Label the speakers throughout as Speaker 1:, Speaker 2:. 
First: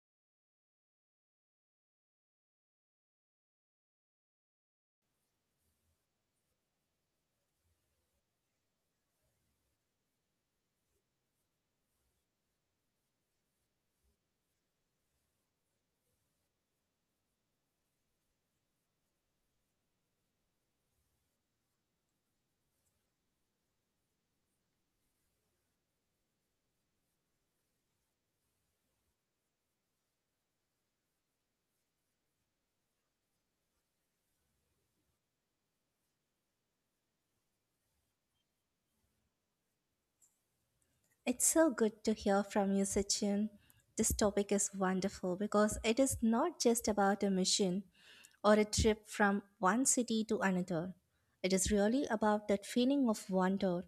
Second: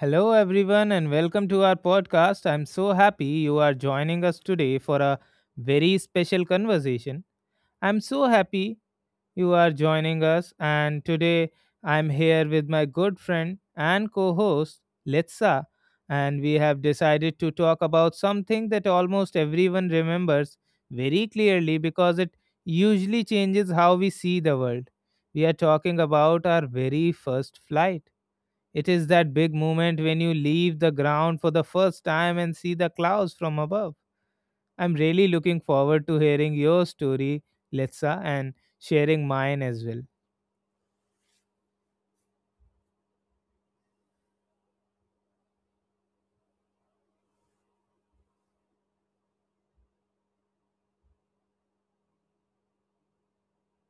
Speaker 1: Hello, everyone, and welcome to our podcast. I'm so happy you are joining us today for a very special conversation. I'm so happy you are joining us, and today I'm here with my good friend and co host, Letsa, and we have decided to talk about something that almost everyone remembers very clearly because it usually changes how we see the world. We are talking about our very first flight. It is that big moment when you leave the ground for the first time and see the clouds from above. I'm really looking forward to hearing your story, Letsa, and sharing mine as well.
Speaker 2: It's so good to hear from you, Sachin. This topic is wonderful because it is not just about a mission or a trip from one city to another. It is really about that feeling of wonder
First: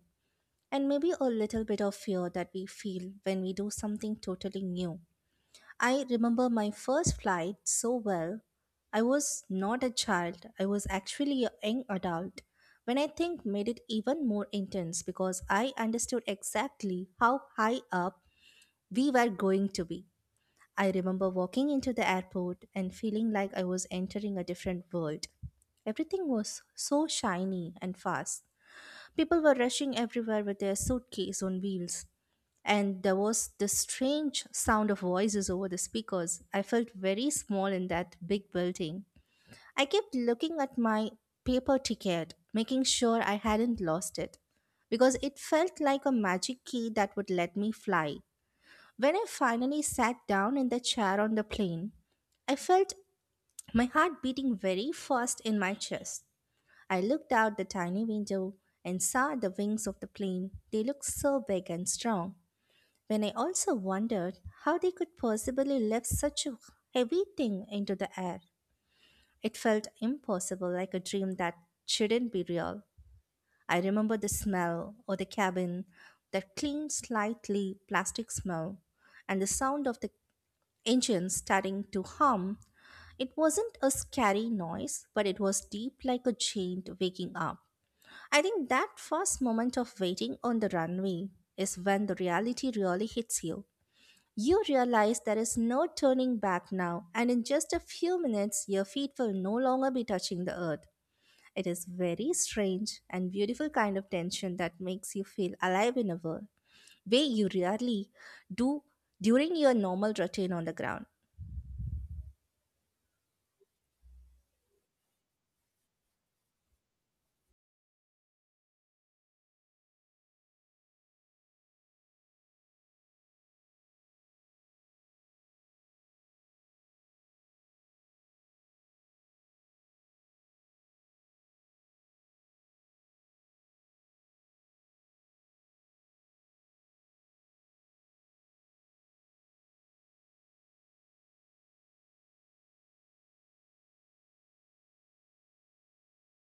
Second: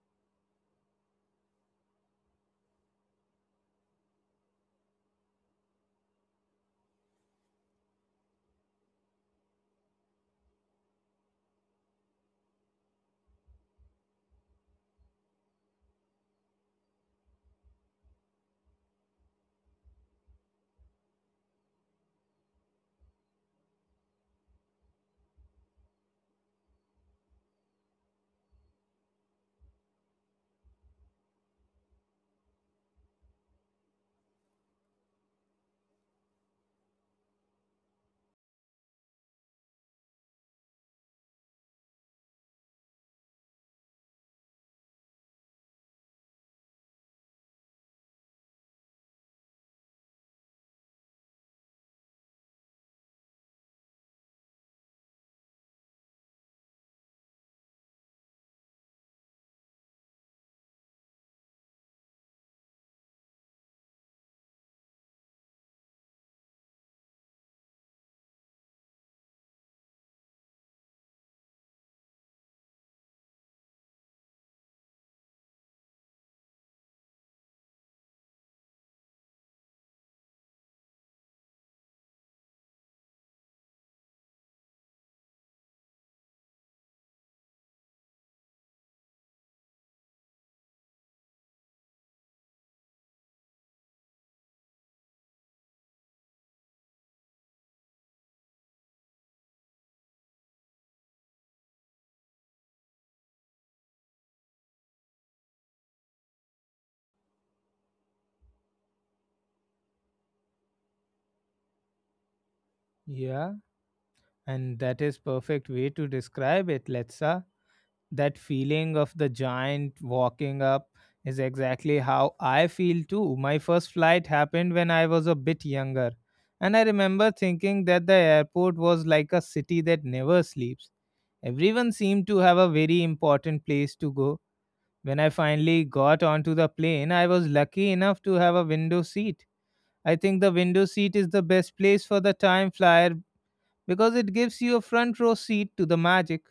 Speaker 2: and maybe a little bit of fear that we feel when we do something totally new. I remember my first flight so well. I was not a child, I was actually a young adult. When I think made it even more intense because I understood exactly how high up we were going to be. I remember walking into the airport and feeling like I was entering a different world. Everything was so shiny and fast. People were rushing everywhere with their suitcase on wheels, and there was this strange sound of voices over the speakers. I felt very small in that big building. I kept looking at my paper ticket, making sure I hadn't lost it, because it felt like a magic key that would let me fly. When I finally sat down in the chair on the plane, I felt my heart beating very fast in my chest. I looked out the tiny window and saw the wings of the plane. They looked so big and strong when I also wondered how they could possibly lift such a heavy thing into the air. It felt impossible, like a dream that shouldn't be real. I remember the smell of the cabin, that clean, slightly plastic smell, and the sound of the engine starting to hum. It wasn't a scary noise, but it was deep like a giant waking up. I think that first moment of waiting on the runway is when the reality really hits you. You realize there is no turning back now, and in just a few minutes, your feet will no longer be touching the earth. It is very strange and beautiful kind of tension that makes you feel alive in a world way you rarely do during your normal routine on the ground.
Speaker 1: Yeah, and that is perfect way to describe it, Letsa. That feeling of the giant walking up is exactly how I feel too. My first flight happened when I was a bit younger, and I remember thinking that the airport was like a city that never sleeps. Everyone seemed to have a very important place to go. When I finally got onto the plane, I was lucky enough to have a window seat. I think the window seat is the best place for the time flyer because it gives you a front row seat to the magic.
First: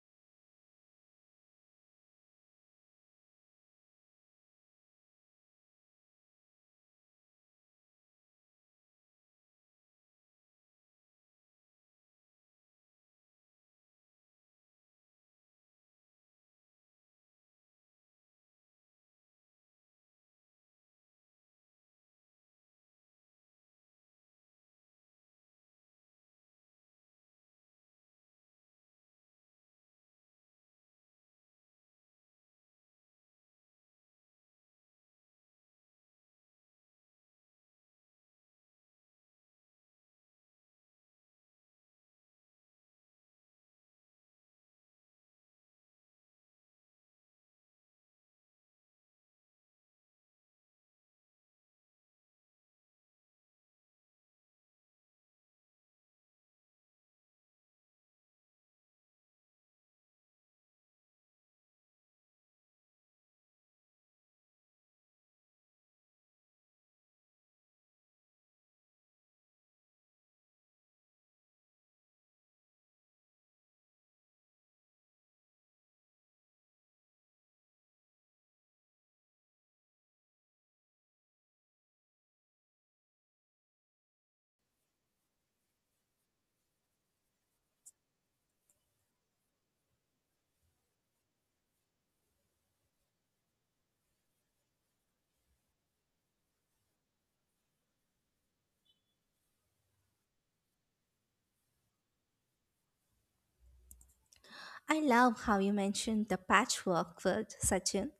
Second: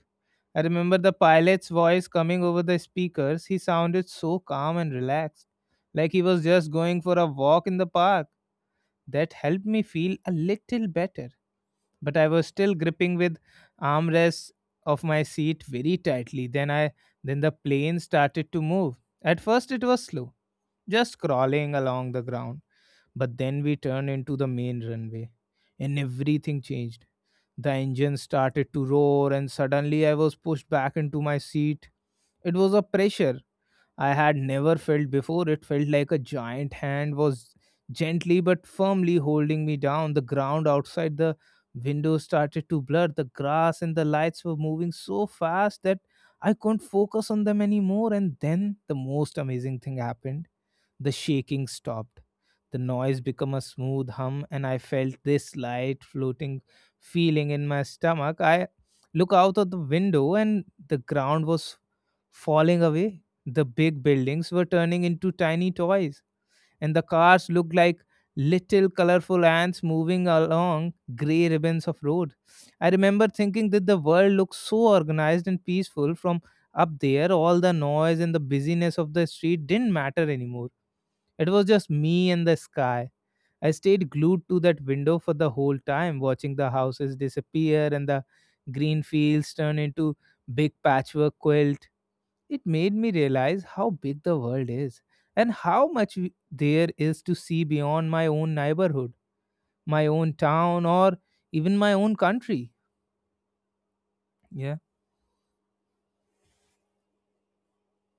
Speaker 1: I remember the pilot's voice coming over the speakers. He sounded so calm and relaxed, like he was just going for a walk in the park. That helped me feel a little better, but I was still gripping with armrests of my seat very tightly. Then the plane started to move. At first it was slow, just crawling along the ground. But then we turned into the main runway and everything changed. The engine started to roar and suddenly I was pushed back into my seat. It was a pressure I had never felt before. It felt like a giant hand was gently but firmly holding me down. The ground outside the window started to blur. The grass and the lights were moving so fast that I couldn't focus on them anymore. And then the most amazing thing happened: the shaking stopped. The noise became a smooth hum, and I felt this light floating feeling in my stomach. I look out of the window, and the ground was falling away. The big buildings were turning into tiny toys, and the cars looked like little colorful ants moving along gray ribbons of road. I remember thinking that the world looked so organized and peaceful from up there. All the noise and the busyness of the street didn't matter anymore. It was just me and the sky. I stayed glued to that window for the whole time, watching the houses disappear and the green fields turn into big patchwork quilt. It made me realize how big the world is and how much there is to see beyond my own neighborhood, my own town, or even my own country. Yeah,
Speaker 2: I love how you mentioned the patchwork quilt, Sachin.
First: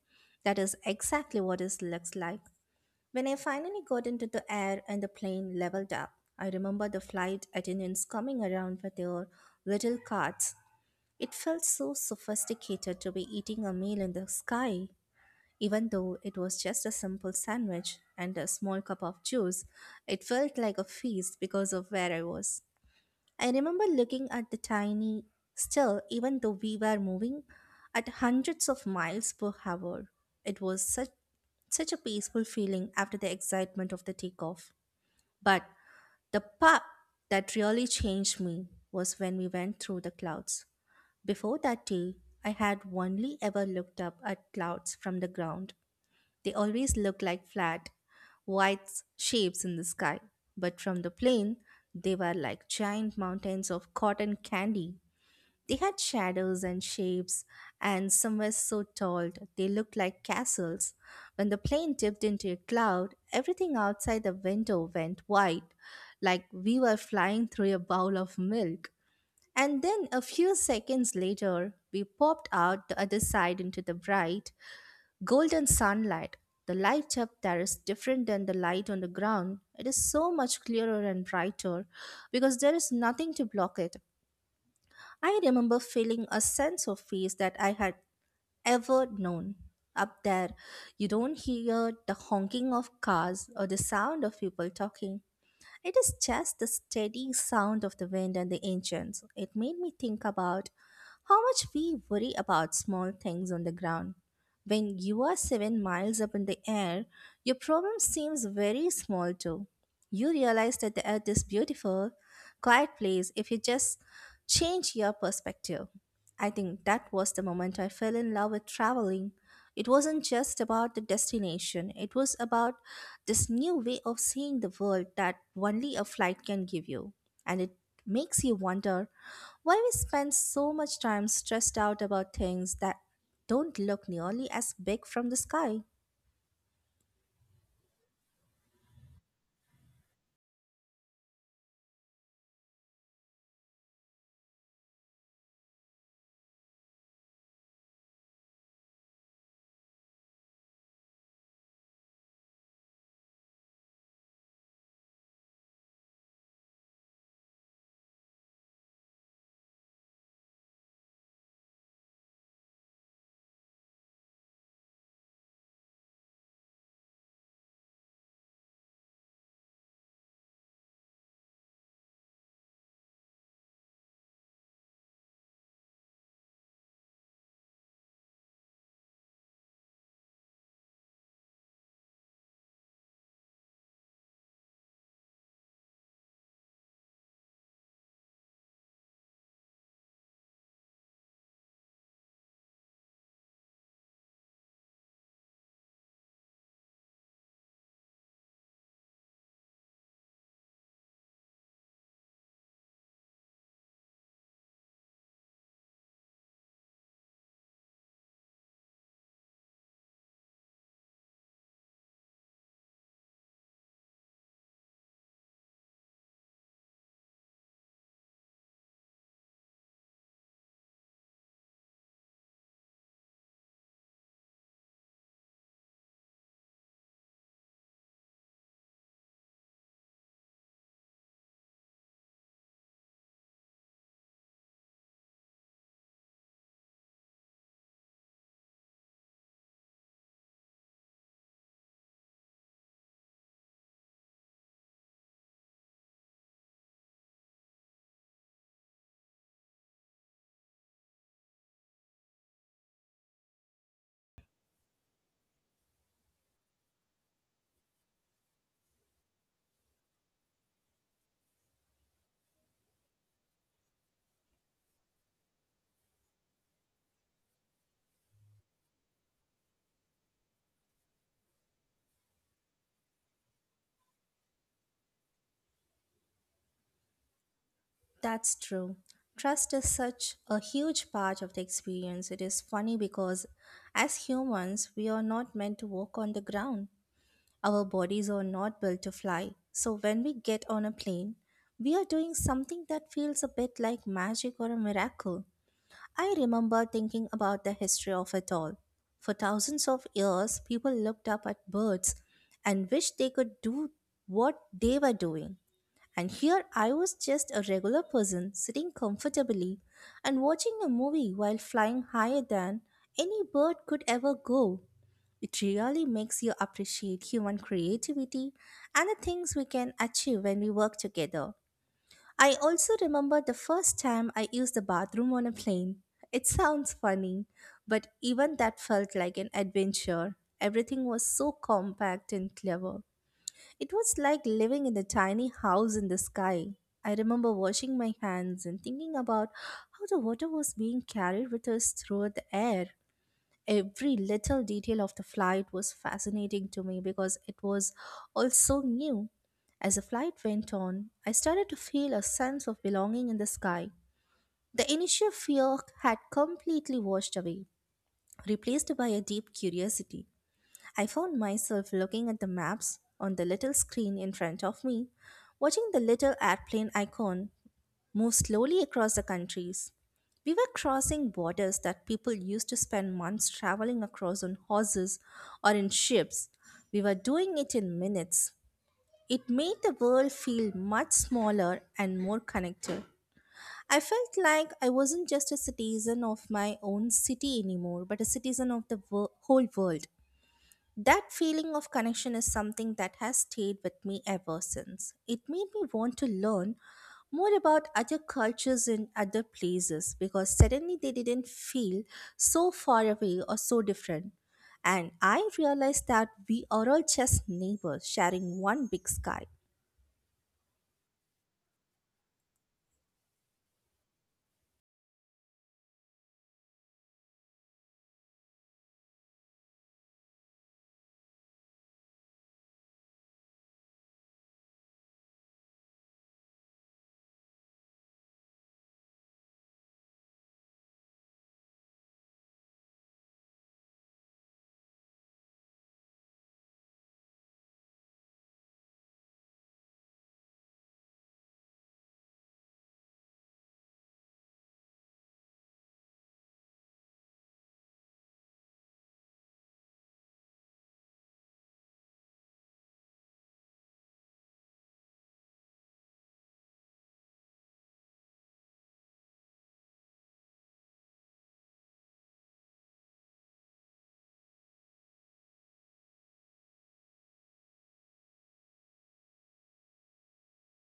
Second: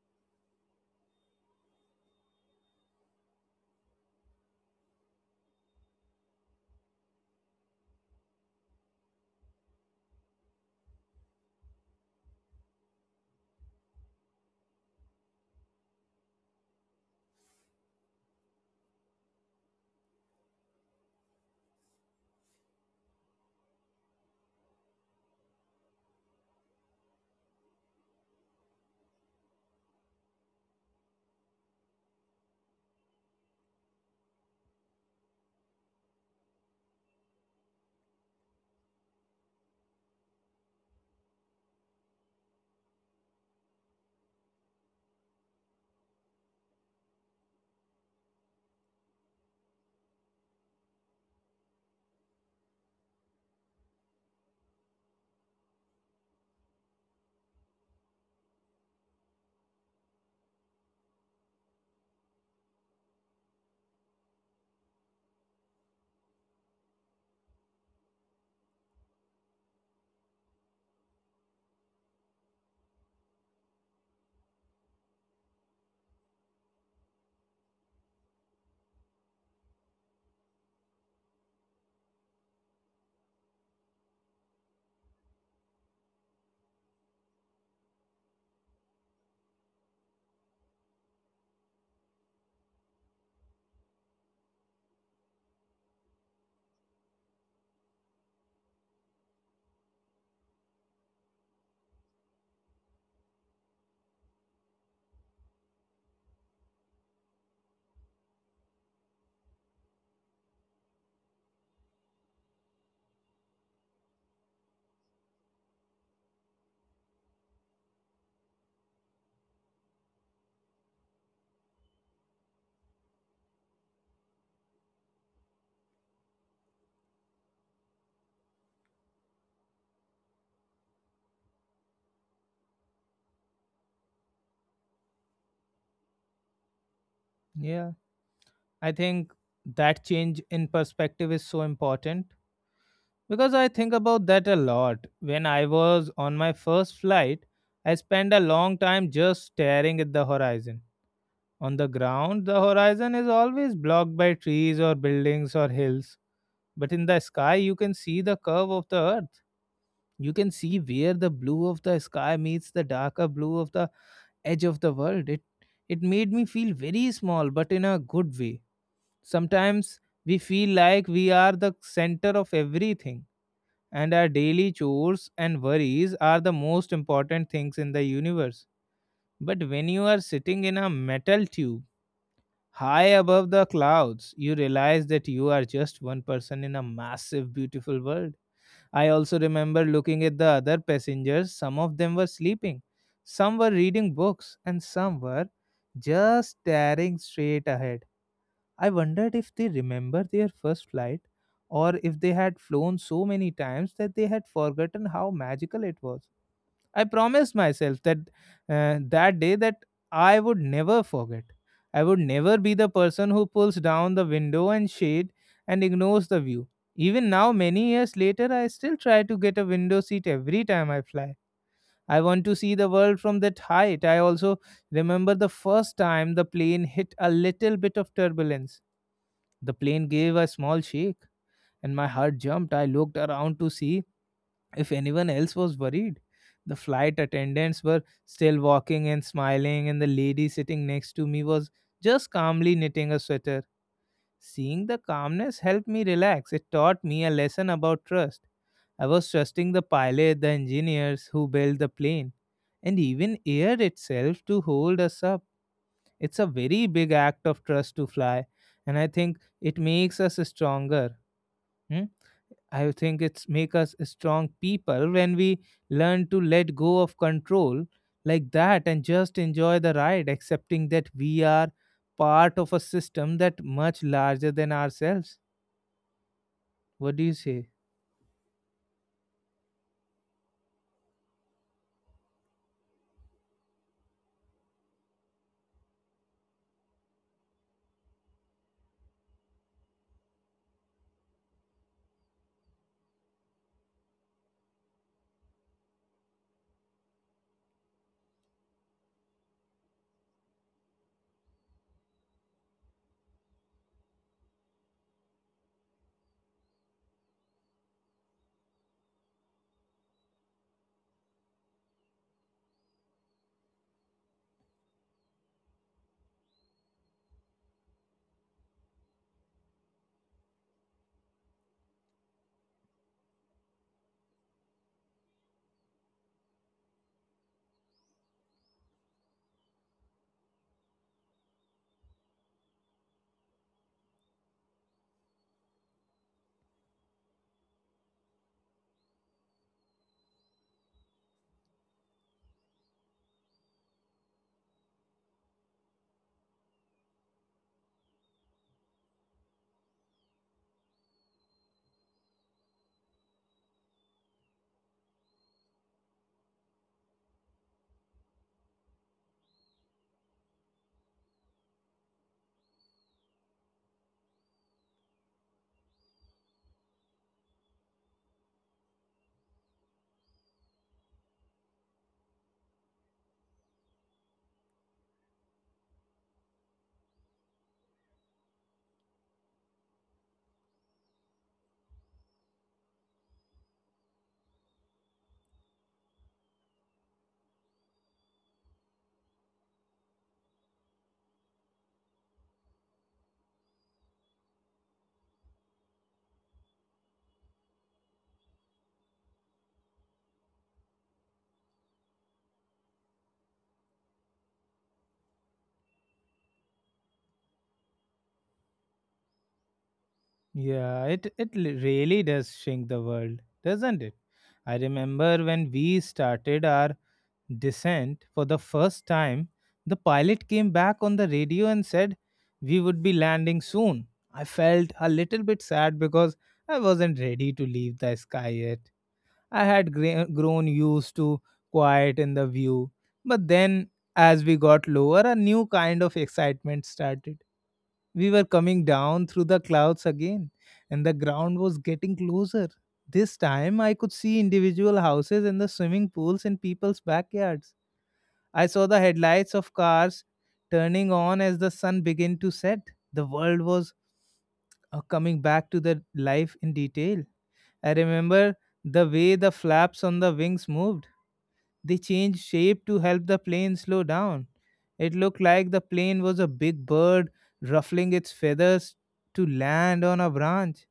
Speaker 2: That is exactly what it looks like. When I finally got into the air and the plane leveled up, I remember the flight attendants coming around with their little carts. It felt so sophisticated to be eating a meal in the sky. Even though it was just a simple sandwich and a small cup of juice, it felt like a feast because of where I was. I remember looking at the tiny still, even though we were moving at hundreds of miles per hour. It was such a peaceful feeling after the excitement of the takeoff. But the part that really changed me was when we went through the clouds. Before that day, I had only ever looked up at clouds from the ground. They always look like flat, white shapes in the sky, but from the plane, they were like giant mountains of cotton candy. They had shadows and shapes, and some were so tall they looked like castles. When the plane dipped into a cloud, everything outside the window went white, like we were flying through a bowl of milk. And then a few seconds later, we popped out the other side into the bright, golden sunlight. The light up there is different than the light on the ground. It is so much clearer and brighter because there is nothing to block it. I remember feeling a sense of peace that I had ever known. Up there, you don't hear the honking of cars or the sound of people talking. It is just the steady sound of the wind and the engines. It made me think about how much we worry about small things on the ground. When you are 7 miles up in the air, your problem seems very small too. You realize that the earth is beautiful, quiet place if you just change your perspective. I think that was the moment I fell in love with traveling. It wasn't just about the destination, it was about this new way of seeing the world that only a flight can give you. And it makes you wonder why we spend so much time stressed out about things that don't look nearly as big from the sky?
Speaker 1: yeah. I think that change in perspective is so important because I think about that a lot. When I was on my first flight, I spent a long time just staring at the horizon. On the ground, the horizon is always blocked by trees or buildings or hills. But in the sky, you can see the curve of the earth. You can see where the blue of the sky meets the darker blue of the edge of the world. It made me feel very small, but in a good way. Sometimes we feel like we are the center of everything, and our daily chores and worries are the most important things in the universe. But when you are sitting in a metal tube high above the clouds, you realize that you are just one person in a massive, beautiful world. I also remember looking at the other passengers. Some of them were sleeping, some were reading books, and some were just staring straight ahead. I wondered if they remember their first flight or if they had flown so many times that they had forgotten how magical it was. I promised myself that that day that I would never forget. I would never be the person who pulls down the window and shade and ignores the view. Even now, many years later, I still try to get a window seat every time I fly. I want to see the world from that height. I also remember the first time the plane hit a little bit of turbulence. The plane gave a small shake and my heart jumped. I looked around to see if anyone else was worried. The flight attendants were still walking and smiling, and the lady sitting next to me was just calmly knitting a sweater. Seeing the calmness helped me relax. It taught me a lesson about trust. I was trusting the pilot, the engineers who built the plane, and even air itself to hold us up. It's a very big act of trust to fly, and I think it makes us stronger. Hmm? I think it's make us strong people when we learn to let go of control like that and just enjoy the ride, accepting that we are part of a system that much larger than ourselves. What do you say?
Speaker 2: That's true. Trust is such a huge part of the experience. It is funny because as humans, we are not meant to walk on the ground. Our bodies are not built to fly. So when we get on a plane, we are doing something that feels a bit like magic or a miracle. I remember thinking about the history of it all. For thousands of years, people looked up at birds and wished they could do what they were doing. And here I was just a regular person sitting comfortably and watching a movie while flying higher than any bird could ever go. It really makes you appreciate human creativity and the things we can achieve when we work together. I also remember the first time I used the bathroom on a plane. It sounds funny, but even that felt like an adventure. Everything was so compact and clever. It was like living in a tiny house in the sky. I remember washing my hands and thinking about how the water was being carried with us through the air. Every little detail of the flight was fascinating to me because it was all so new. As the flight went on, I started to feel a sense of belonging in the sky. The initial fear had completely washed away, replaced by a deep curiosity. I found myself looking at the maps on the little screen in front of me, watching the little airplane icon move slowly across the countries. We were crossing borders that people used to spend months traveling across on horses or in ships. We were doing it in minutes. It made the world feel much smaller and more connected. I felt like I wasn't just a citizen of my own city anymore, but a citizen of the whole world. That feeling of connection is something that has stayed with me ever since. It made me want to learn more about other cultures in other places because suddenly they didn't feel so far away or so different. And I realized that we are all just neighbors sharing one big sky.
Speaker 1: Yeah, it really does shrink the world, doesn't it? I remember when we started our descent for the first time, the pilot came back on the radio and said we would be landing soon. I felt a little bit sad because I wasn't ready to leave the sky yet. I had grown used to quiet in the view. But then, as we got lower, a new kind of excitement started. We were coming down through the clouds again, and the ground was getting closer. This time, I could see individual houses and the swimming pools in people's backyards. I saw the headlights of cars turning on as the sun began to set. The world was coming back to the life in detail. I remember the way the flaps on the wings moved. They changed shape to help the plane slow down. It looked like the plane was a big bird ruffling its feathers to land on a branch.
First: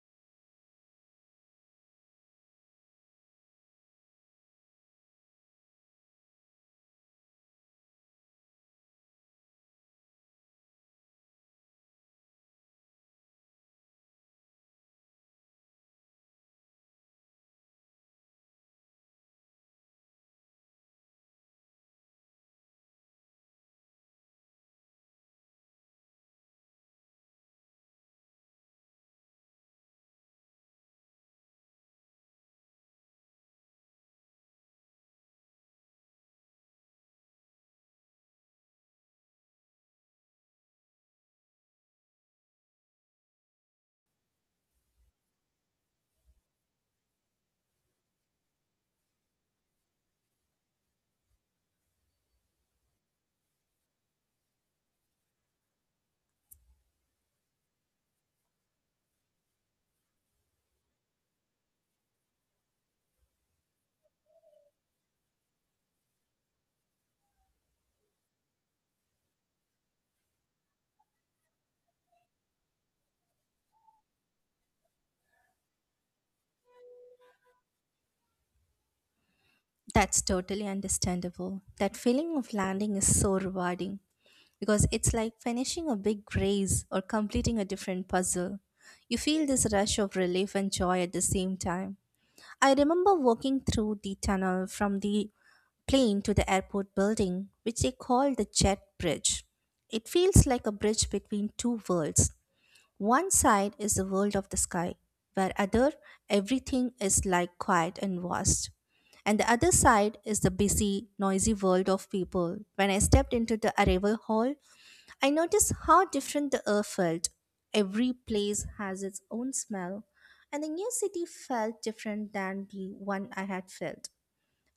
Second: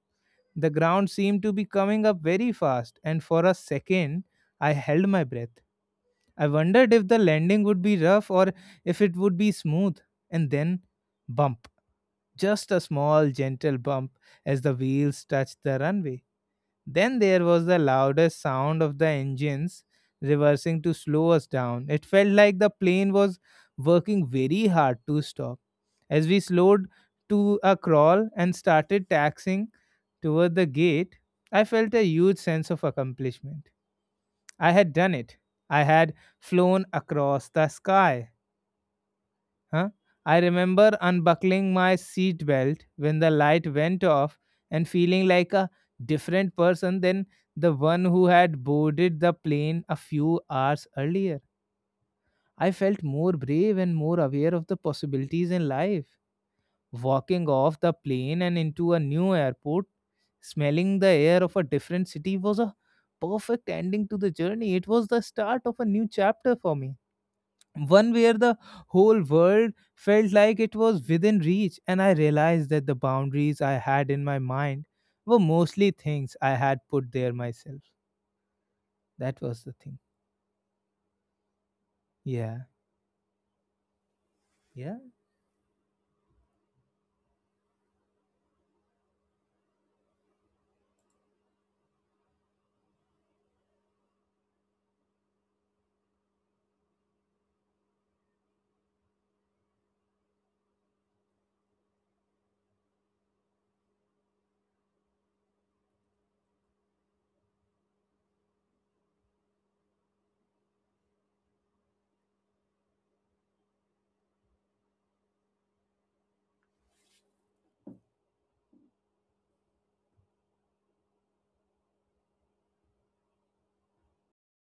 Speaker 1: The ground seemed to be coming up very fast, and for a second, I held my breath. I wondered if the landing would be rough or if it would be smooth. And then, bump. Just a small, gentle bump as the wheels touched the runway. Then there was the loudest sound of the engines reversing to slow us down. It felt like the plane was working very hard to stop. As we slowed to a crawl and started taxiing toward the gate, I felt a huge sense of accomplishment. I had done it. I had flown across the sky. Huh? I remember unbuckling my seat belt when the light went off and feeling like a different person than the one who had boarded the plane a few hours earlier. I felt more brave and more aware of the possibilities in life. Walking off the plane and into a new airport, smelling the air of a different city was a perfect ending to the journey. It was the start of a new chapter for me, one where the whole world felt like it was within reach, and I realized that the boundaries I had in my mind were mostly things I had put there myself. That was the thing.
Speaker 2: That's totally understandable. That feeling of
Speaker 1: Yeah.
Speaker 2: landing is so rewarding, because
Speaker 1: Yeah.
Speaker 2: it's like finishing a big race or completing a different puzzle. You feel this rush of relief and joy at the same time. I remember walking through the tunnel from the plane to the airport building, which they call the Jet Bridge. It feels like a bridge between two worlds. One side is the world of the sky, where other everything is like quiet and vast. And the other side is the busy, noisy world of people. When I stepped into the arrival hall, I noticed how different the air felt. Every place has its own smell, and the new city felt different than the one I had felt.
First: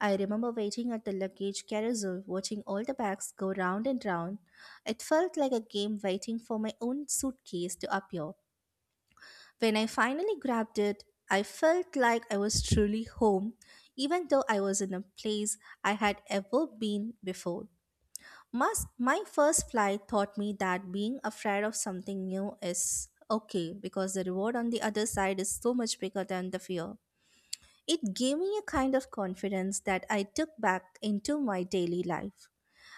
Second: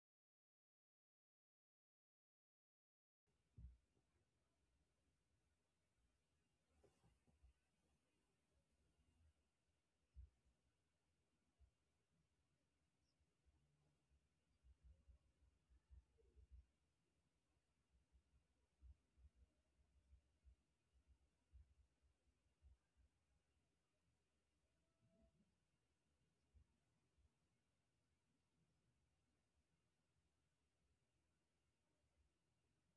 Speaker 2: I remember waiting at the luggage carousel, watching all the bags go round and round. It felt like a game waiting for my own suitcase to appear. When I finally grabbed it, I felt like I was truly home, even though I was in a place I had ever been before. My first flight taught me that being afraid of something new is okay because the reward on the other side is so much bigger than the fear. It gave me a kind of confidence that I took back into my daily life.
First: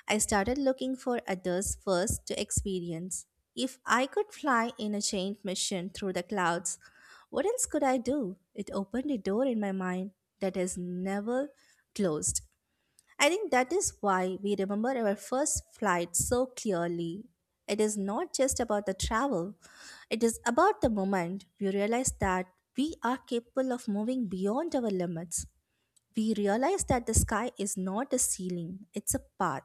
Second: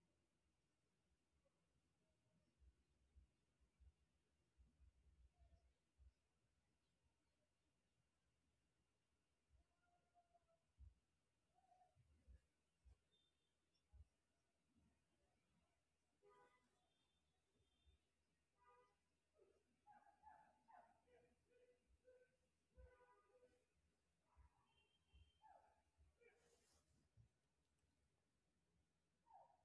Speaker 2: I started looking for others first to experience. If I could fly in a chained mission through the clouds, what else could I do? It opened a door in my mind that has never closed. I think that is why we remember our first flight so clearly. It is not just about the travel, it is about the moment we realize that we are capable of moving beyond our limits. We realize that the sky is not a ceiling, it's a path.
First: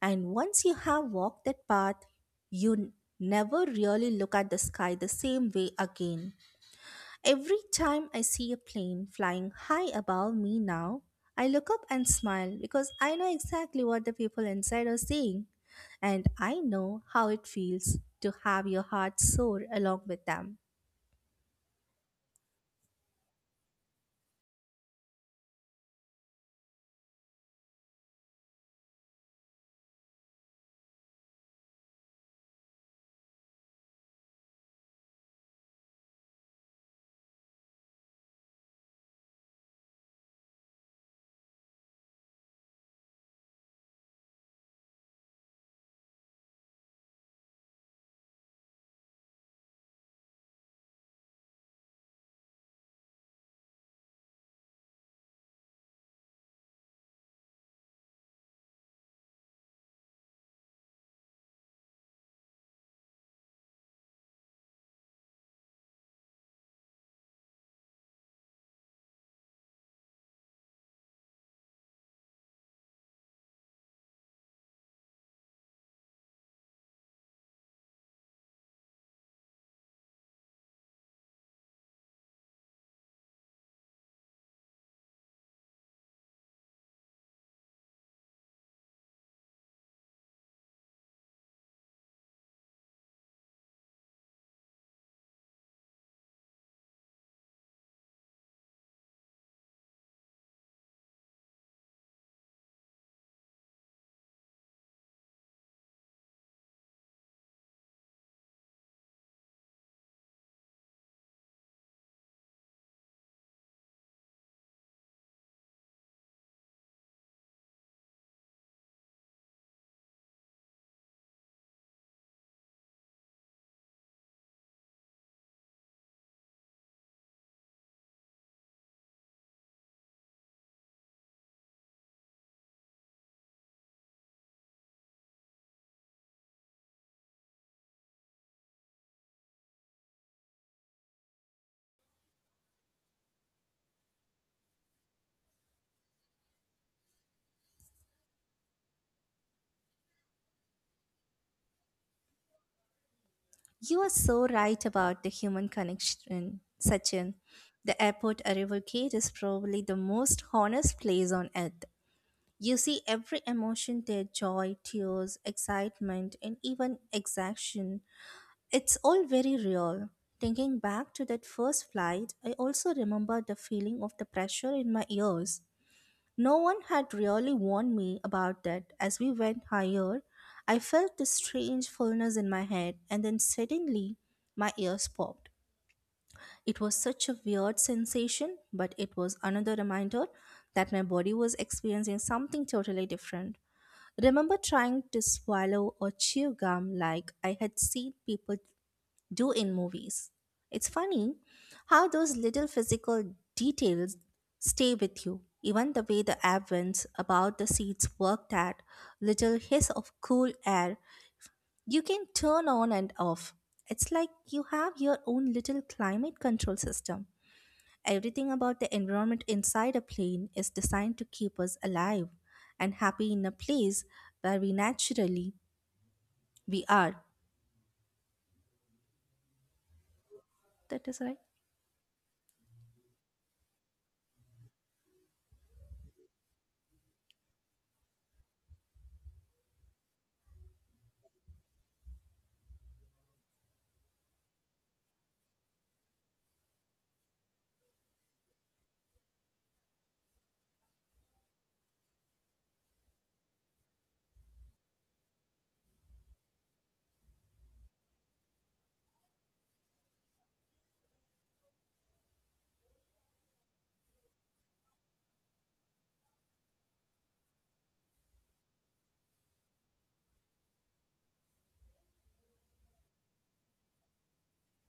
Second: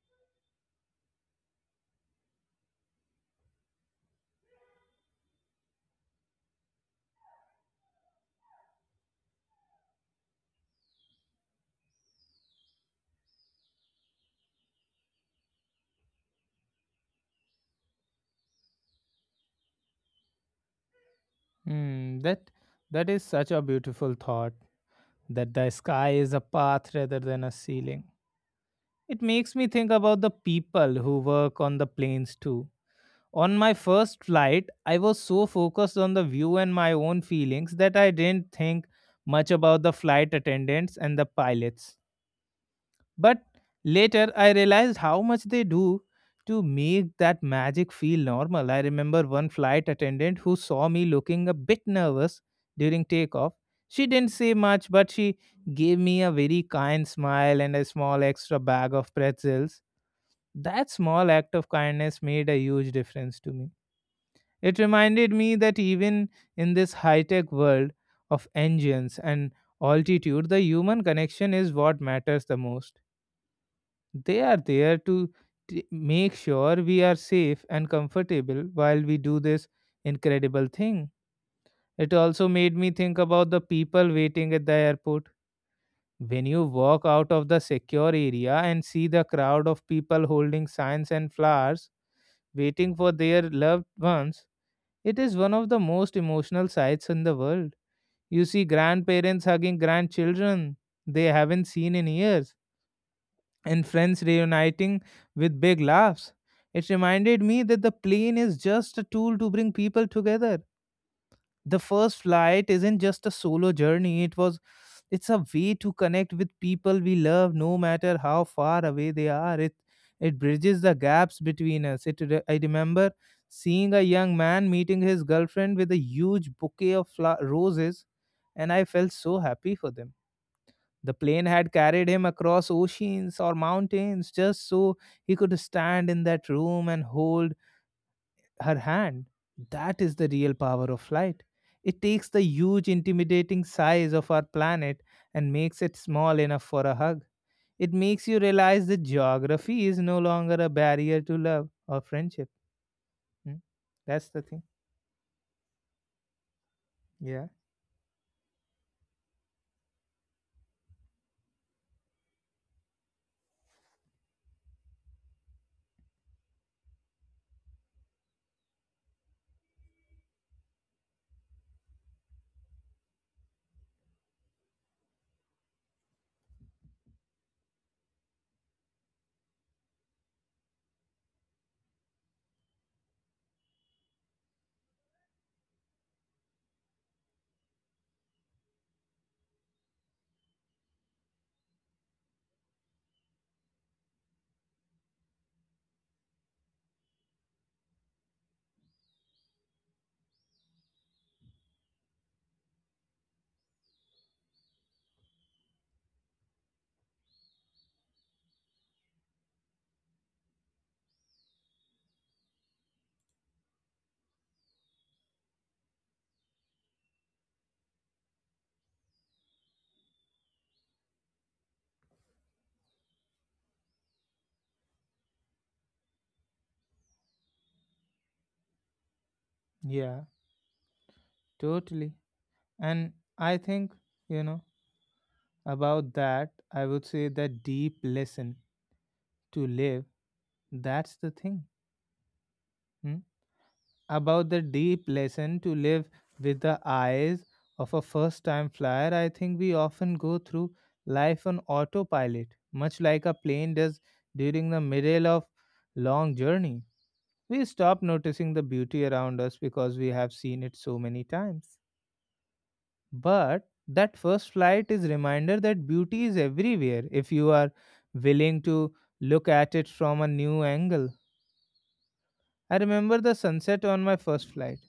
Speaker 2: And once you have walked that path, you never really look at the sky the same way again. Every time I see a plane flying high above me now, I look up and smile because I know exactly what the people inside are saying, and I know how it feels to have your heart soar along with them.
Speaker 1: Hmm, that is such a beautiful thought that the sky is a path rather than a ceiling. It makes me think about the people who work on the planes too. On my first flight, I was so focused on the view and my own feelings that I didn't think much about the flight attendants and the pilots. But later, I realized how much they do to make that magic feel normal. I remember one flight attendant who saw me looking a bit nervous during takeoff. She didn't say much, but she gave me a very kind smile and a small extra bag of pretzels. That small act of kindness made a huge difference to me. It reminded me that even in this high tech world of engines and altitude, the human connection is what matters the most. They are there to make sure we are safe and comfortable while we do this incredible thing. It also made me think about the people waiting at the airport. When you walk out of the secure area and see the crowd of people holding signs and flowers waiting for their loved ones, it is one of the most emotional sights in the world. You see grandparents hugging grandchildren they haven't seen in years, and friends reuniting with big laughs. It reminded me that the plane is just a tool to bring people together. The first flight isn't just a solo journey, it's a way to connect with people we love no matter how far away they are. It bridges the gaps between us. I remember seeing a young man meeting his girlfriend with a huge bouquet of roses, and I felt so happy for them. The plane had carried him across oceans or mountains just so he could stand in that room and hold her hand. That is the real power of light. It takes the huge, intimidating size of our planet and makes it small enough for a hug. It makes you realize that geography is no longer a barrier to love or friendship. Hmm?
Speaker 2: You are
Speaker 1: That's the
Speaker 2: so
Speaker 1: thing.
Speaker 2: right about the human connection, Sachin.
Speaker 1: Yeah,
Speaker 2: The airport arrival gate is probably the most honest place on earth. You see every emotion there: joy, tears, excitement, and even exhaustion. It's all very real. Thinking back to that first flight, I also remember the feeling of the pressure in my ears. No one had really warned me about that. As we went higher, I felt this strange fullness in my head, and then suddenly my ears popped. It was such a weird sensation, but it was another reminder that my body was experiencing something totally different. Remember trying to swallow or chew gum like I had seen people do in movies. It's funny how those little physical details stay with you. Even the way the app vents about the seats worked, that little hiss of cool air you can turn on and off. It's like you have your own little climate control system. Everything about the environment inside a plane is designed to keep us alive and happy in a place where we naturally we are.
Speaker 1: yeah,
Speaker 2: That is right.
Speaker 1: totally. And I think, you know, about that, I would say that deep lesson to live, that's the thing. Hmm? About the deep lesson to live with the eyes of a first time flyer, I think we often go through life on autopilot, much like a plane does during the middle of long journey. We stop noticing the beauty around us because we have seen it so many times. But that first flight is reminder that beauty is everywhere if you are willing to look at it from a new angle. I remember the sunset on my first flight.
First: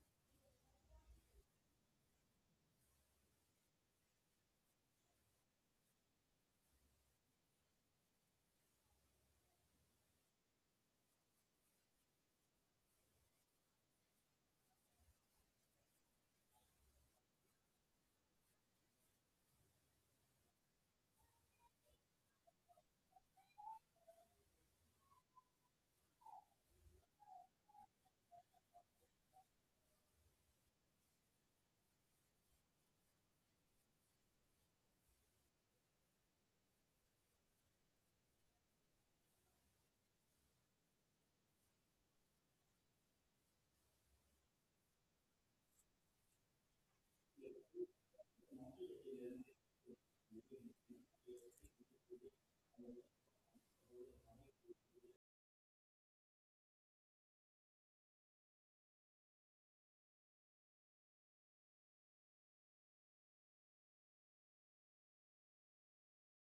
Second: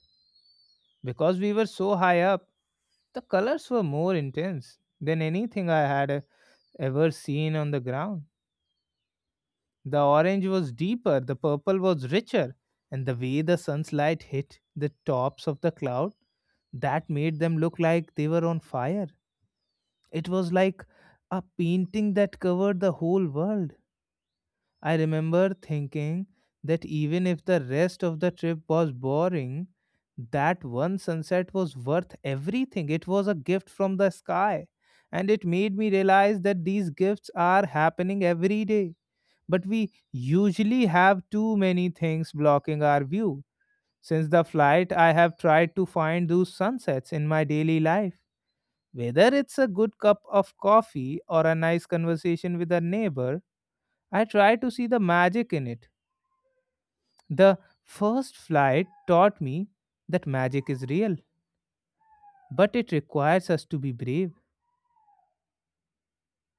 Speaker 1: Because we were so high up, the colors were more intense than anything I had ever seen on the ground. The orange was deeper, the purple was richer, and the way the sun's light hit the tops of the cloud, that made them look like they were on fire. It was like a painting that covered the whole world. I remember thinking that even if the rest of the trip was boring, that one sunset was worth everything. It was a gift from the sky. And it made me realize that these gifts are happening every day. But we usually have too many things blocking our view. Since the flight, I have tried to find those sunsets in my daily life. Whether it's a good cup of coffee or a nice conversation with a neighbor, I try to see the magic in it. The first flight taught me that magic is real, but it requires us to be brave,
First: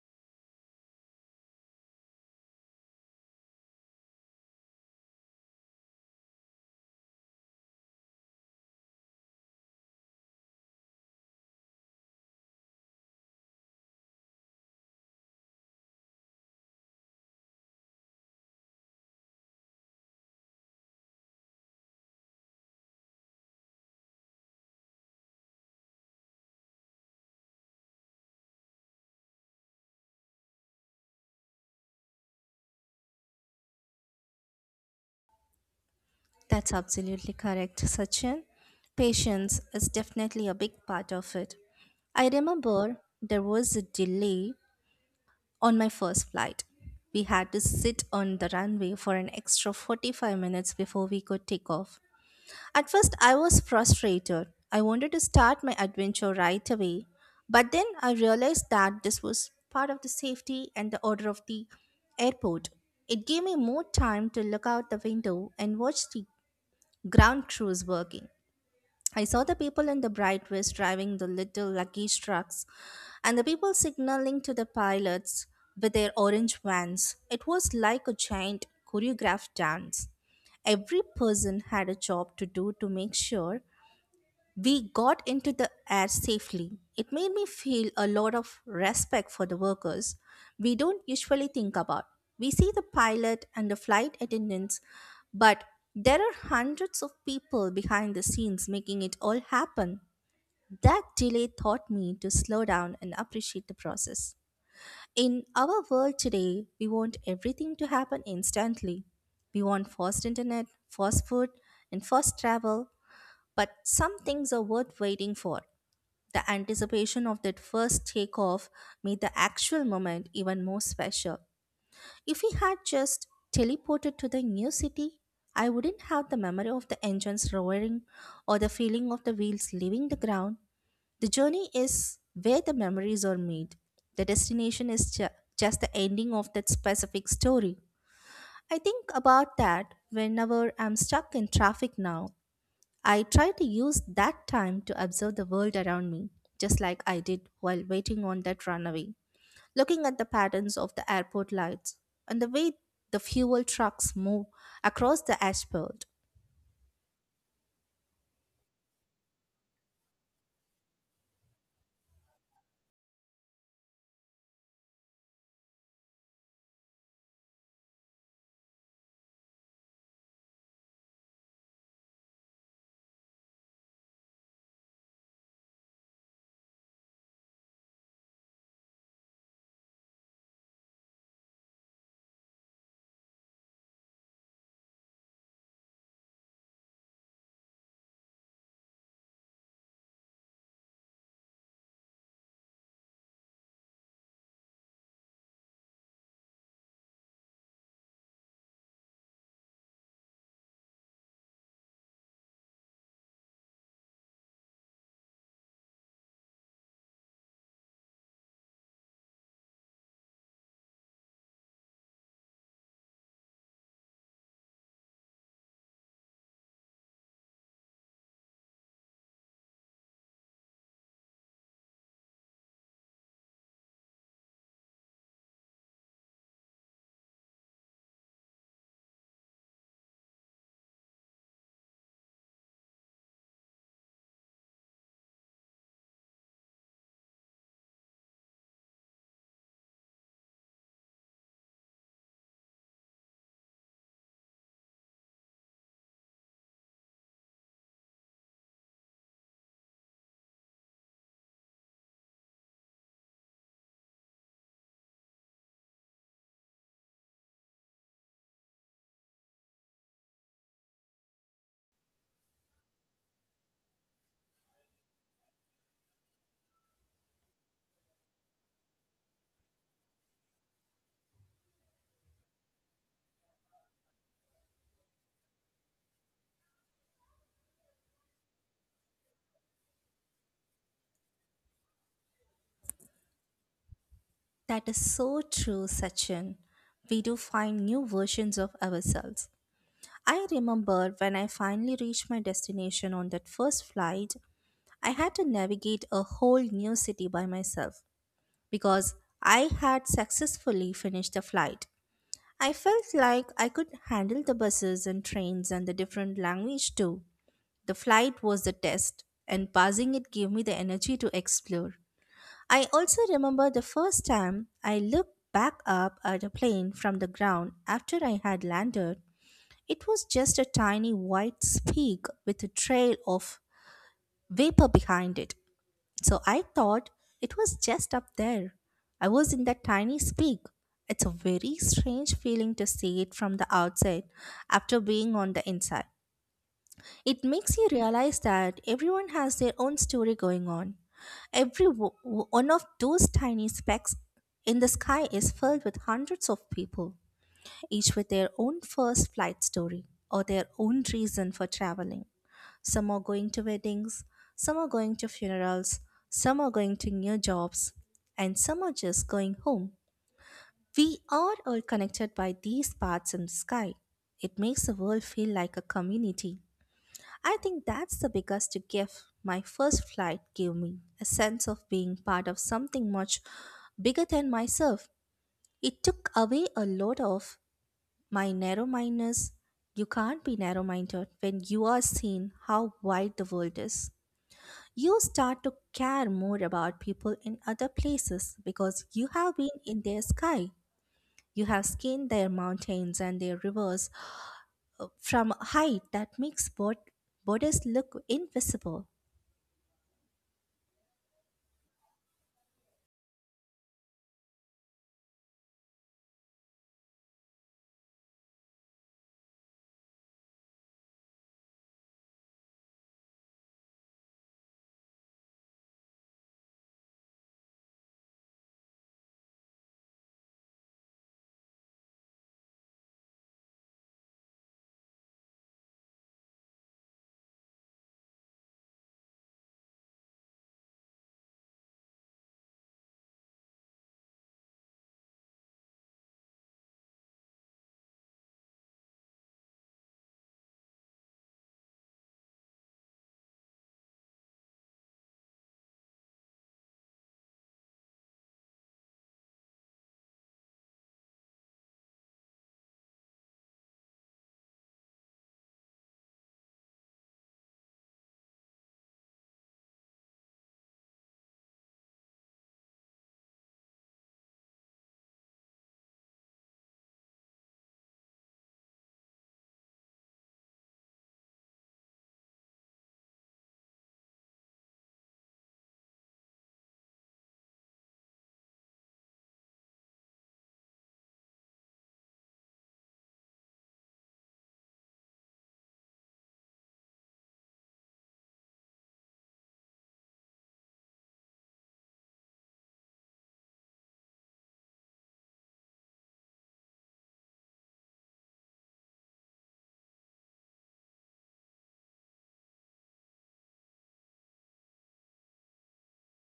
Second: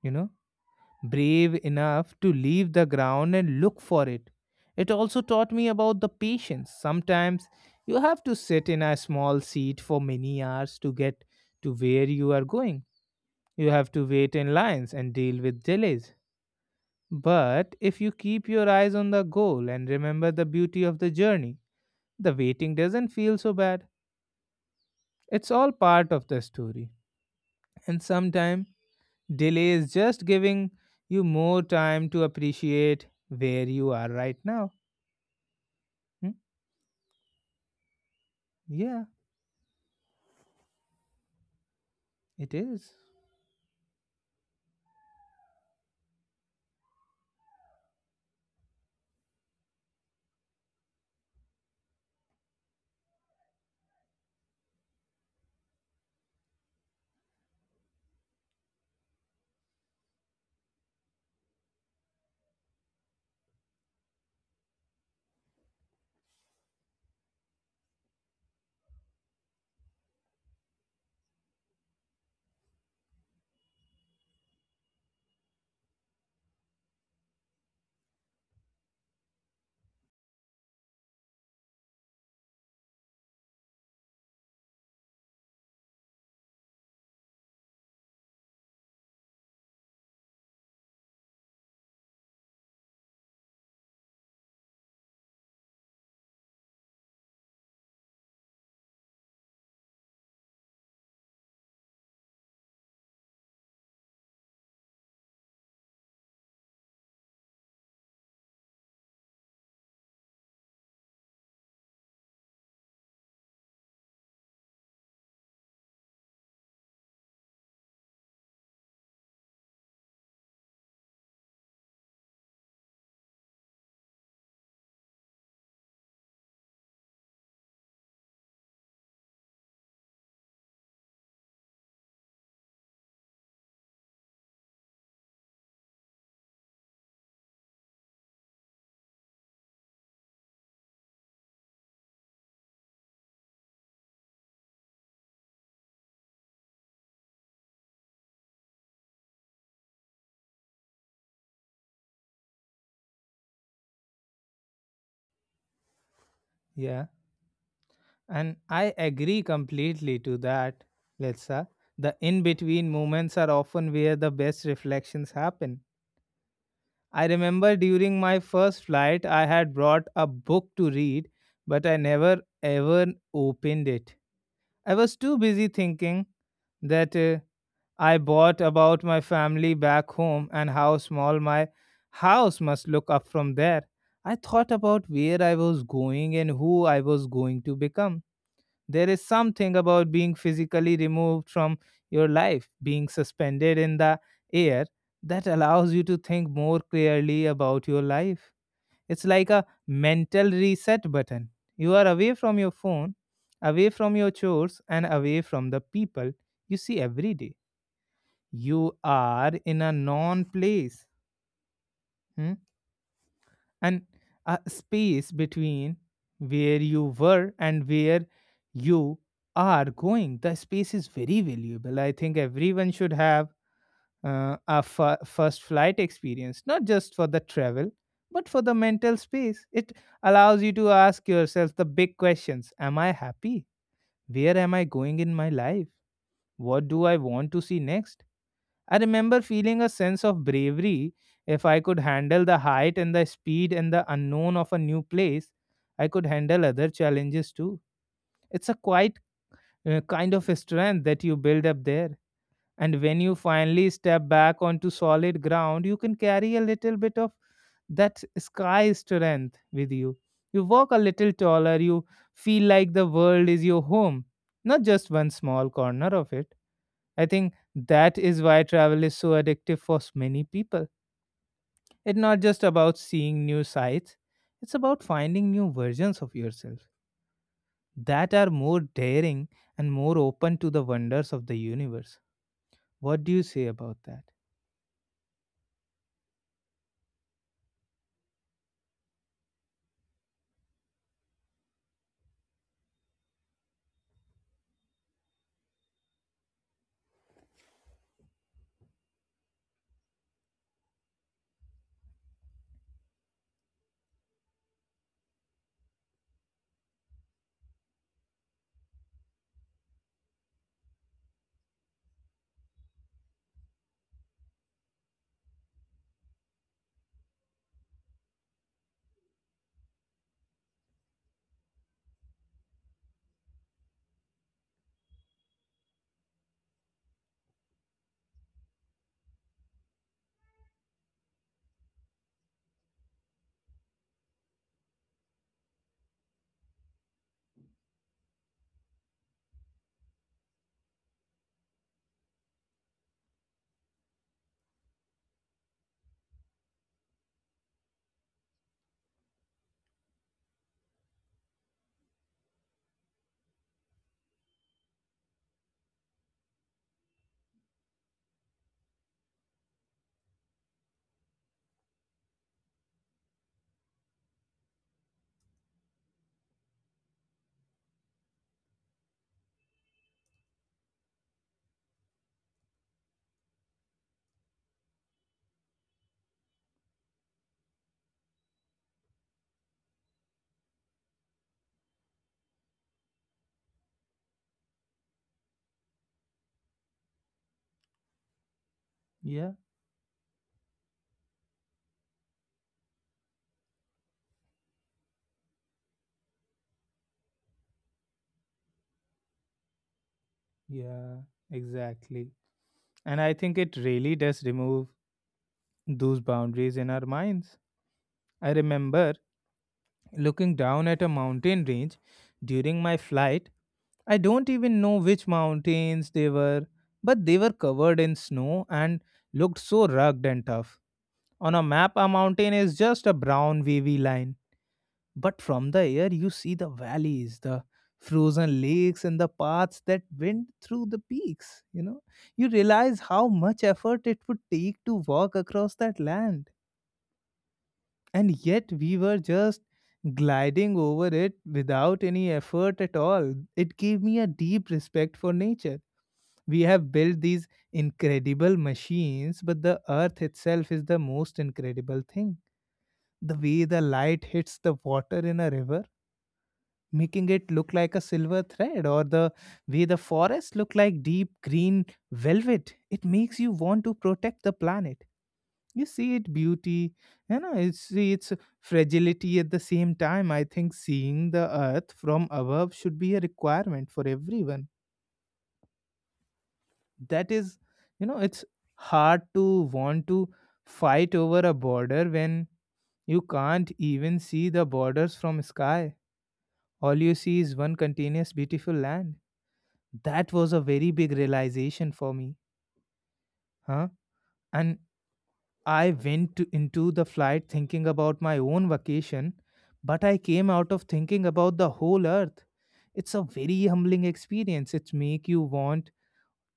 Speaker 1: you know, brave enough to leave the ground and look for it. It also taught me about the patience. Sometimes you have to sit in a small seat for many hours to get to where you are going. You have to wait in lines and deal with delays. But if you keep your eyes on the goal and remember the beauty of the journey, the waiting doesn't feel so bad. It's all part of the story. And sometimes delay is just giving you more time to appreciate where you are right now. Hmm?
Speaker 2: That's absolutely correct, Sachin.
Speaker 1: Yeah,
Speaker 2: Patience is definitely a big part of it. I
Speaker 1: it is.
Speaker 2: remember there was a delay on my first flight. We had to sit on the runway for an extra 45 minutes before we could take off. At first, I was frustrated. I wanted to start my adventure right away, but then I realized that this was part of the safety and the order of the airport. It gave me more time to look out the window and watch the ground crews working. I saw the people in the bright vest driving the little luggage trucks, and the people signaling to the pilots with their orange vans. It was like a giant choreographed dance. Every person had a job to do to make sure we got into the air safely. It made me feel a lot of respect for the workers we don't usually think about. We see the pilot and the flight attendants, but there are hundreds of people behind the scenes making it all happen. That delay taught me to slow down and appreciate the process. In our world today, we want everything to happen instantly. We want fast internet, fast food, and fast travel, but some things are worth waiting for. The anticipation of that first takeoff made the actual moment even more special. If we had just teleported to the new city, I wouldn't have the memory of the engines roaring or the feeling of the wheels leaving the ground. The journey is where the memories are made. The destination is just the ending of that specific story. I think about that whenever I'm stuck in traffic now. I try to use that time to observe the world around me, just like I did while waiting on that runaway, looking at the patterns of the airport lights and the way the fuel trucks move across the asphalt.
Speaker 1: Yeah. And I agree completely to that, Letsa. The in between moments are often where the best reflections happen. I remember during my first flight, I had brought a book to read, but I never ever opened it. I was too busy thinking that I bought about my family back home and how small my house must look up from there. I thought about where I was going and who I was going to become. There is something about being physically removed from your life, being suspended in the air, that allows you to think more clearly about your life. It's like a mental reset button. You are away from your phone, away from your chores, and away from the people you see every day. You are in a non place, hmm, and a space between where you were and where you are going. The space is very valuable. I think everyone should have our first flight experience, not just for the travel, but for the mental space. It allows you to ask yourself the big questions. Am I happy? Where am I going in my life? What do I want to see next? I remember feeling a sense of bravery. If I could handle the height and the speed and the unknown of a new place, I could handle other challenges too. It's a quite kind of a strength that you build up there, and when you finally step back onto solid ground, you can carry a little bit of that sky strength with you. You walk a little taller, you feel like the world is your home, not just one small corner of it. I think that is why travel is so addictive for many people. It's not just about seeing new sights, it's about finding new versions of yourself that are more daring and more open to the wonders of the universe. What do you say about that?
Speaker 2: That is so true, Sachin. We do find new versions of ourselves. I remember when I finally reached my destination on that first flight, I had to navigate a whole new city by myself because I had successfully finished the flight. I felt like I could handle the buses and trains and the different language too. The flight was the test, and passing it gave me the energy to explore. I also remember the first time I looked back up at a plane from the ground after I had landed. It was just a tiny white speck with a trail of vapor behind it. So I thought it was just up there. I was in that tiny speak. It's a very strange feeling to see it from the outside after being on the inside. It makes you realize that everyone has their own story going on. Every one of those tiny specks in the sky is filled with hundreds of people, each with their own first flight story or their own reason for traveling. Some are going to weddings, some are going to funerals, some are going to new jobs, and some are just going home. We are all connected by these paths in the sky. It makes the world feel like a community. I think that's the biggest gift my first flight gave me, a sense of being part of something much bigger than myself. It took away a lot of my narrow mindedness. You can't be narrow minded when you are seeing how wide the world is. You start to care more about people in other places because you
Speaker 1: Yeah.
Speaker 2: have been in their sky. You have skinned their mountains and their rivers, from a height that makes borders look invisible.
Speaker 1: Yeah, exactly. And I think it really does remove those boundaries in our minds. I remember looking down at a mountain range during my flight. I don't even know which mountains they were, but they were covered in snow and looked so rugged and tough. On a map, a mountain is just a brown, wavy line. But from the air, you see the valleys, the frozen lakes, and the paths that went through the peaks. You know, you realize how much effort it would take to walk across that land. And yet, we were just gliding over it without any effort at all. It gave me a deep respect for nature. We have built these incredible machines, but the earth itself is the most incredible thing. The way the light hits the water in a river making it look like a silver thread, or the way the forests look like deep green velvet. It makes you want to protect the planet. You see its beauty, you know, you see its fragility at the same time. I think seeing the earth from above should be a requirement for everyone. That is, you know, it's hard to want to fight over a border when you can't even see the borders from sky. All you see is one continuous beautiful land. That was a very big realization for me, huh? And I went into the flight thinking about my own vacation, but I came out of thinking about the whole earth. It's a very humbling experience. It make you want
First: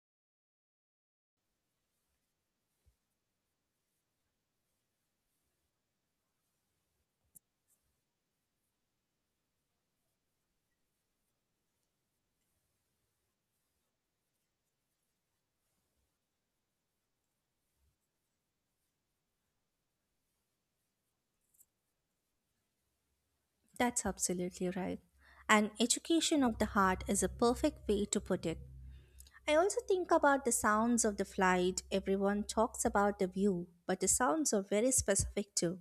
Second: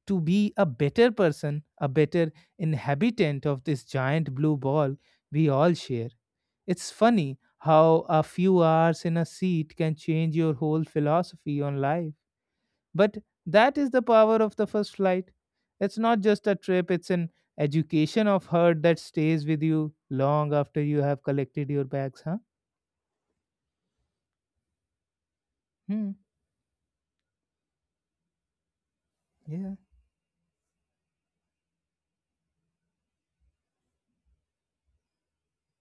Speaker 1: to be a better person, a better inhabitant of this giant blue ball we all share. It's funny how a few hours in a seat can change your whole philosophy on life. But that is the power of the first flight. It's not just a trip, it's an education of heart that stays with you long after you have collected your bags, huh?
Speaker 2: That's absolutely right. An
Speaker 1: Hmm.
Speaker 2: education of the heart is a perfect way to put it. I
Speaker 1: Yeah.
Speaker 2: also think about the sounds of the flight. Everyone talks about the view, but the sounds are very specific too.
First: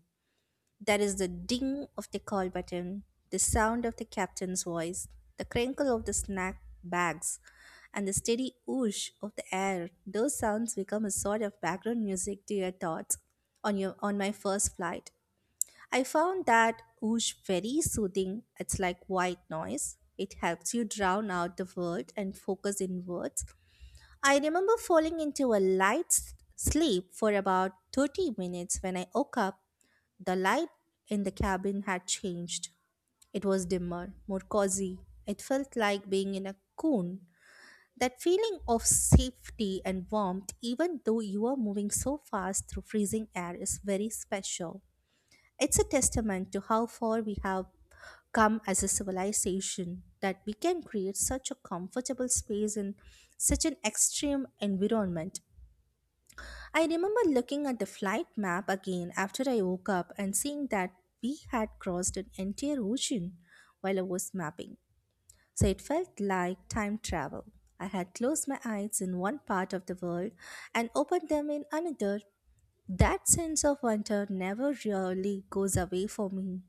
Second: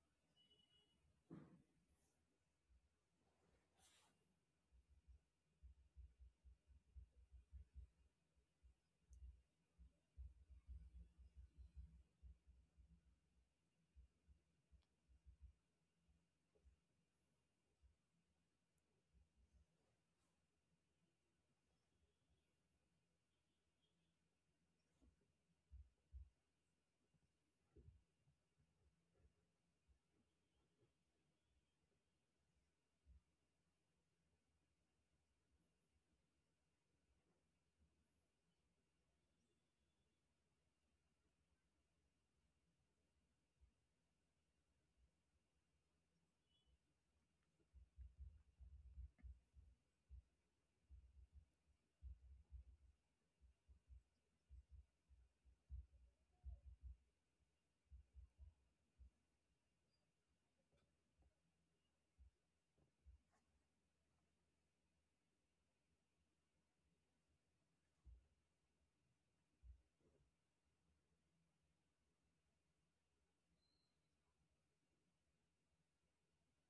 Speaker 2: That is the ding of the call button, the sound of the captain's voice, the crinkle of the snack bags, and the steady whoosh of the air. Those sounds become a sort of background music to your thoughts. On my first flight, I found that whoosh very soothing. It's like white noise. It helps you drown out the world and focus inwards. I remember falling into a light sleep for about 30 minutes. When I woke up, the light in the cabin had changed. It was dimmer, more cozy. It felt like being in a cocoon. That feeling of safety and warmth, even though you are moving so fast through freezing air, is very special. It's a testament to how far we have come as a civilization, that we can create such a comfortable space in such an extreme environment. I remember looking at the flight map again after I woke up and seeing that we had crossed an entire ocean while I was mapping. So it felt like time travel. I had closed my eyes in one part of the world and opened them in another. That sense of wonder never really goes away for me.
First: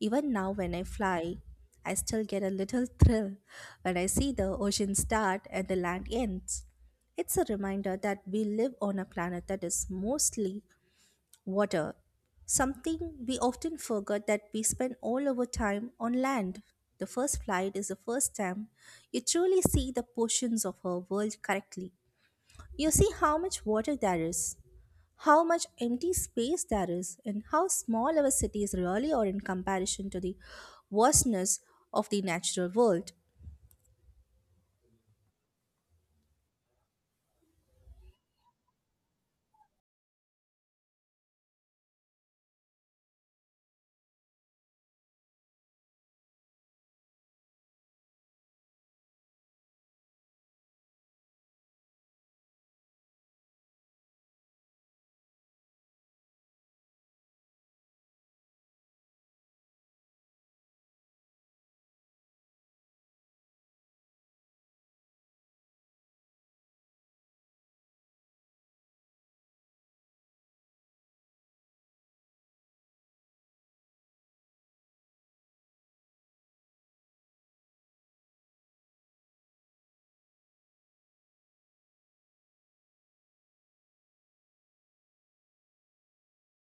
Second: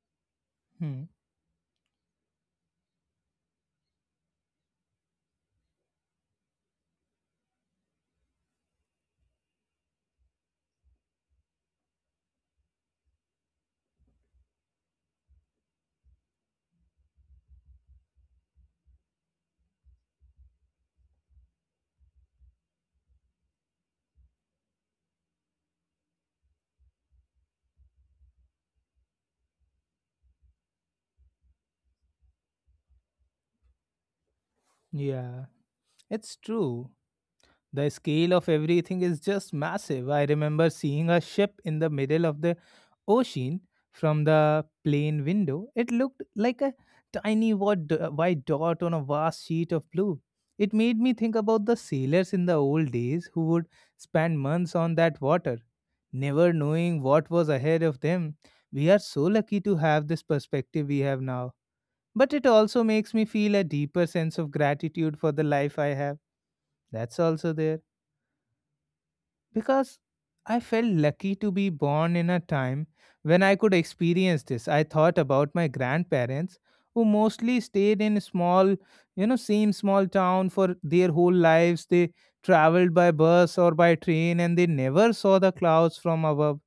Speaker 2: Even now, when I
Speaker 1: Hmm.
Speaker 2: fly, I still get a little thrill when I see the ocean start and the land ends. It's a reminder that we live on a planet that is mostly water, something we often forget that we spend all our time on land. The first flight is the first time you truly see the portions of our world correctly. You see how much water there is, how much empty space there is, and how small our cities really are in comparison to the vastness of the natural world.
Speaker 1: Yeah. It's true. The scale of everything is just massive. I remember seeing a ship in the middle of the ocean from the plane window. It looked like a tiny white dot on a vast sheet of blue. It made me think about the sailors in the old days who would spend months on that water, never knowing what was ahead of them. We are so lucky to have this perspective we have now. But it also makes me feel a deeper sense of gratitude for the life I have. That's also there because I felt lucky to be born in a time when I could experience this. I thought about my grandparents who mostly stayed in small, you know, same small town for their whole lives. They traveled by bus or by train and they never saw the clouds from above.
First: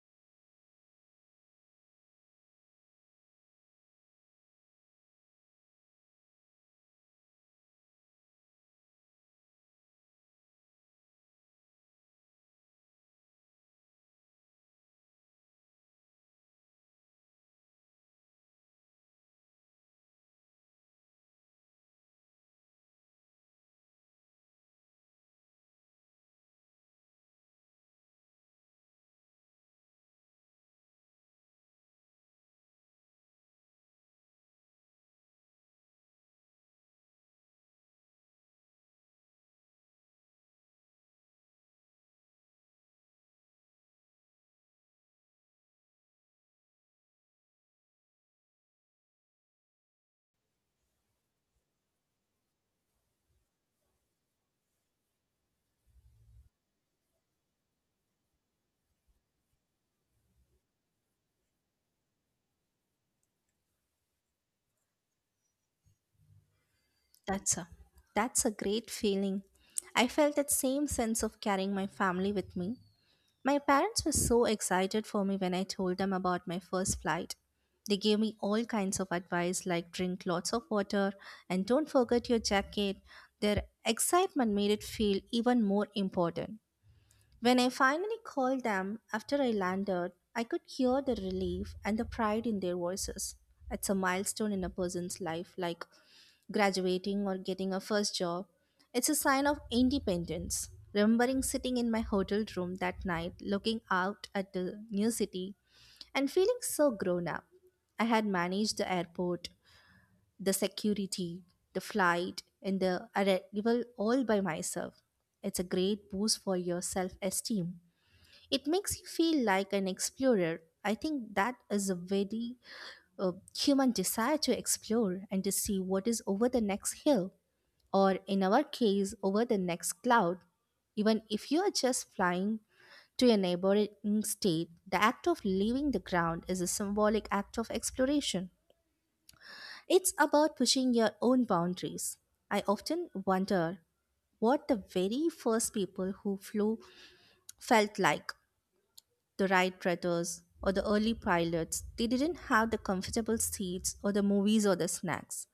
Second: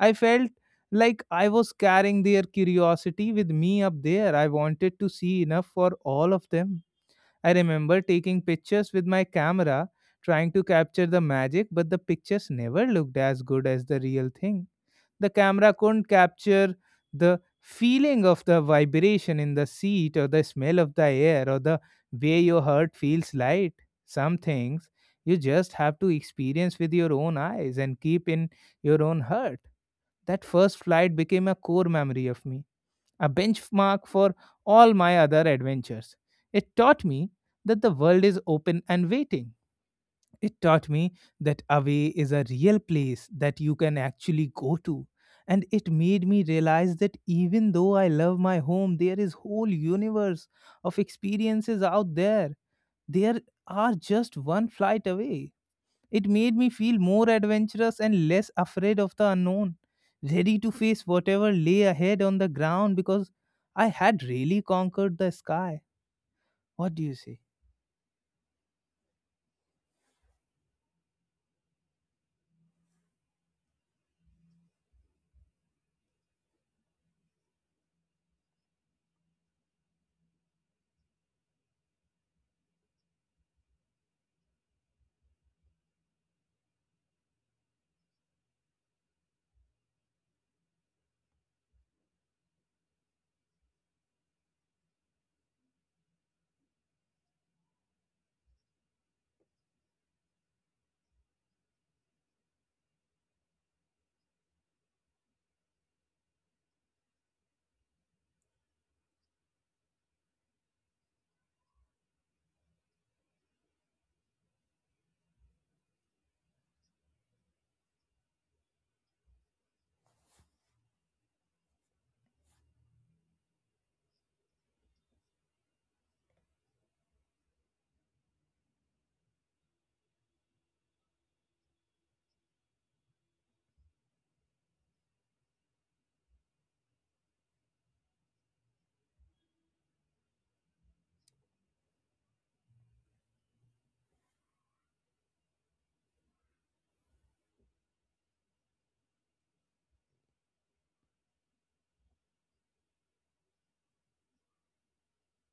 Speaker 1: I felt like I was carrying their curiosity with me up there. I wanted to see enough for all of them. I remember taking pictures with my camera, trying to capture the magic, but the pictures never looked as good as the real thing. The camera couldn't capture the feeling of the vibration in the seat, or the smell of the air, or the way your heart feels light. Some things you just have to experience with your own eyes and keep in your own heart. That first flight became a core memory of me, a benchmark for all my other adventures. It taught me that the world is open and waiting. It taught me that away is a real place that you can actually go to. And it made me realize that even though I love my home, there is whole universe of experiences out there. There are just one flight away. It made me feel more adventurous and less afraid of the unknown, ready to face whatever lay ahead on the ground because I had really conquered the sky. What do you say?
Speaker 2: That's a that's a great feeling. I felt that same sense of carrying my family with me. My parents were so excited for me when I told them about my first flight. They gave me all kinds of advice, like drink lots of water and don't forget your jacket. Their excitement made it feel even more important. When I finally called them after I landed, I could hear the relief and the pride in their voices. It's a milestone in a person's life, like graduating or getting a first job. It's a sign of independence. Remembering sitting in my hotel room that night, looking out at the new city and feeling so grown up. I had managed the airport, the security, the flight, and the arrival all by myself. It's a great boost for your self esteem. It makes you feel like an explorer. I think that is a very human desire, to explore and to see what is over the next hill, or in our case, over the next cloud. Even if you are just flying to a neighboring state, the act of leaving the ground is a symbolic act of exploration. It's about pushing your own boundaries. I often wonder what the very first people who flew felt like. The Wright brothers or the early pilots, they didn't have the comfortable seats or the movies or the snacks.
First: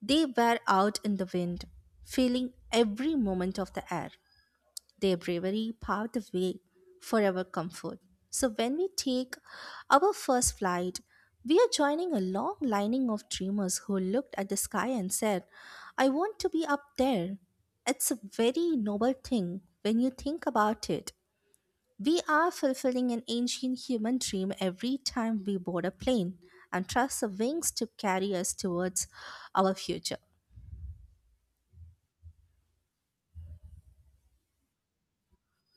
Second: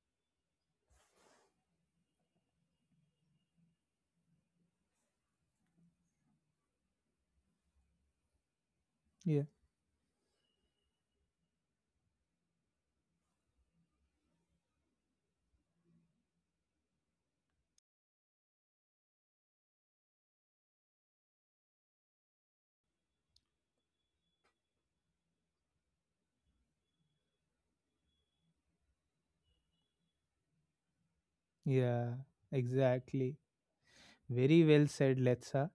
Speaker 2: They were out in the wind, feeling every moment of the air. Their bravery paved the way for our comfort. So when we take
Speaker 1: Yeah.
Speaker 2: our first flight, we are joining a long lining of dreamers who looked at the sky and said, I want to be up there. It's a very noble thing when you think about it. We are fulfilling an ancient human dream every time we board a plane and trust the wings to carry us towards our future.
Speaker 1: Yeah, exactly. Very well said, Letsa.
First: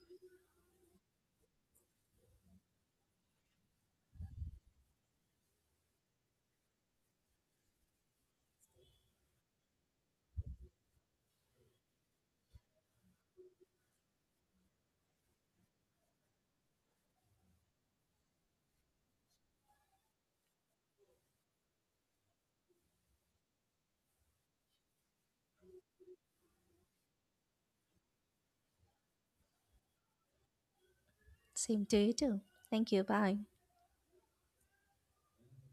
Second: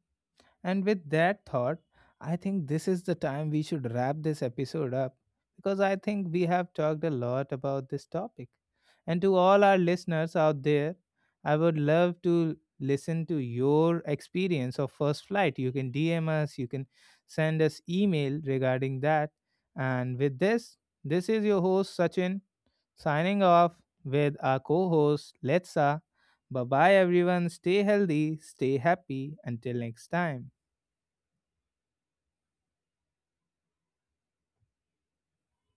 Speaker 1: And with that thought, I think this is the time we should wrap this episode up because I think we have talked a lot about this topic. And to all our listeners out there, I would love to listen to your experience of first flight. You can DM us, you can send us email regarding that. And with this, this is your host Sachin signing off with our co-host Letsa. Bye bye everyone. Stay healthy, stay happy. Until next time.
Speaker 2: Same to you too. Thank you. Bye.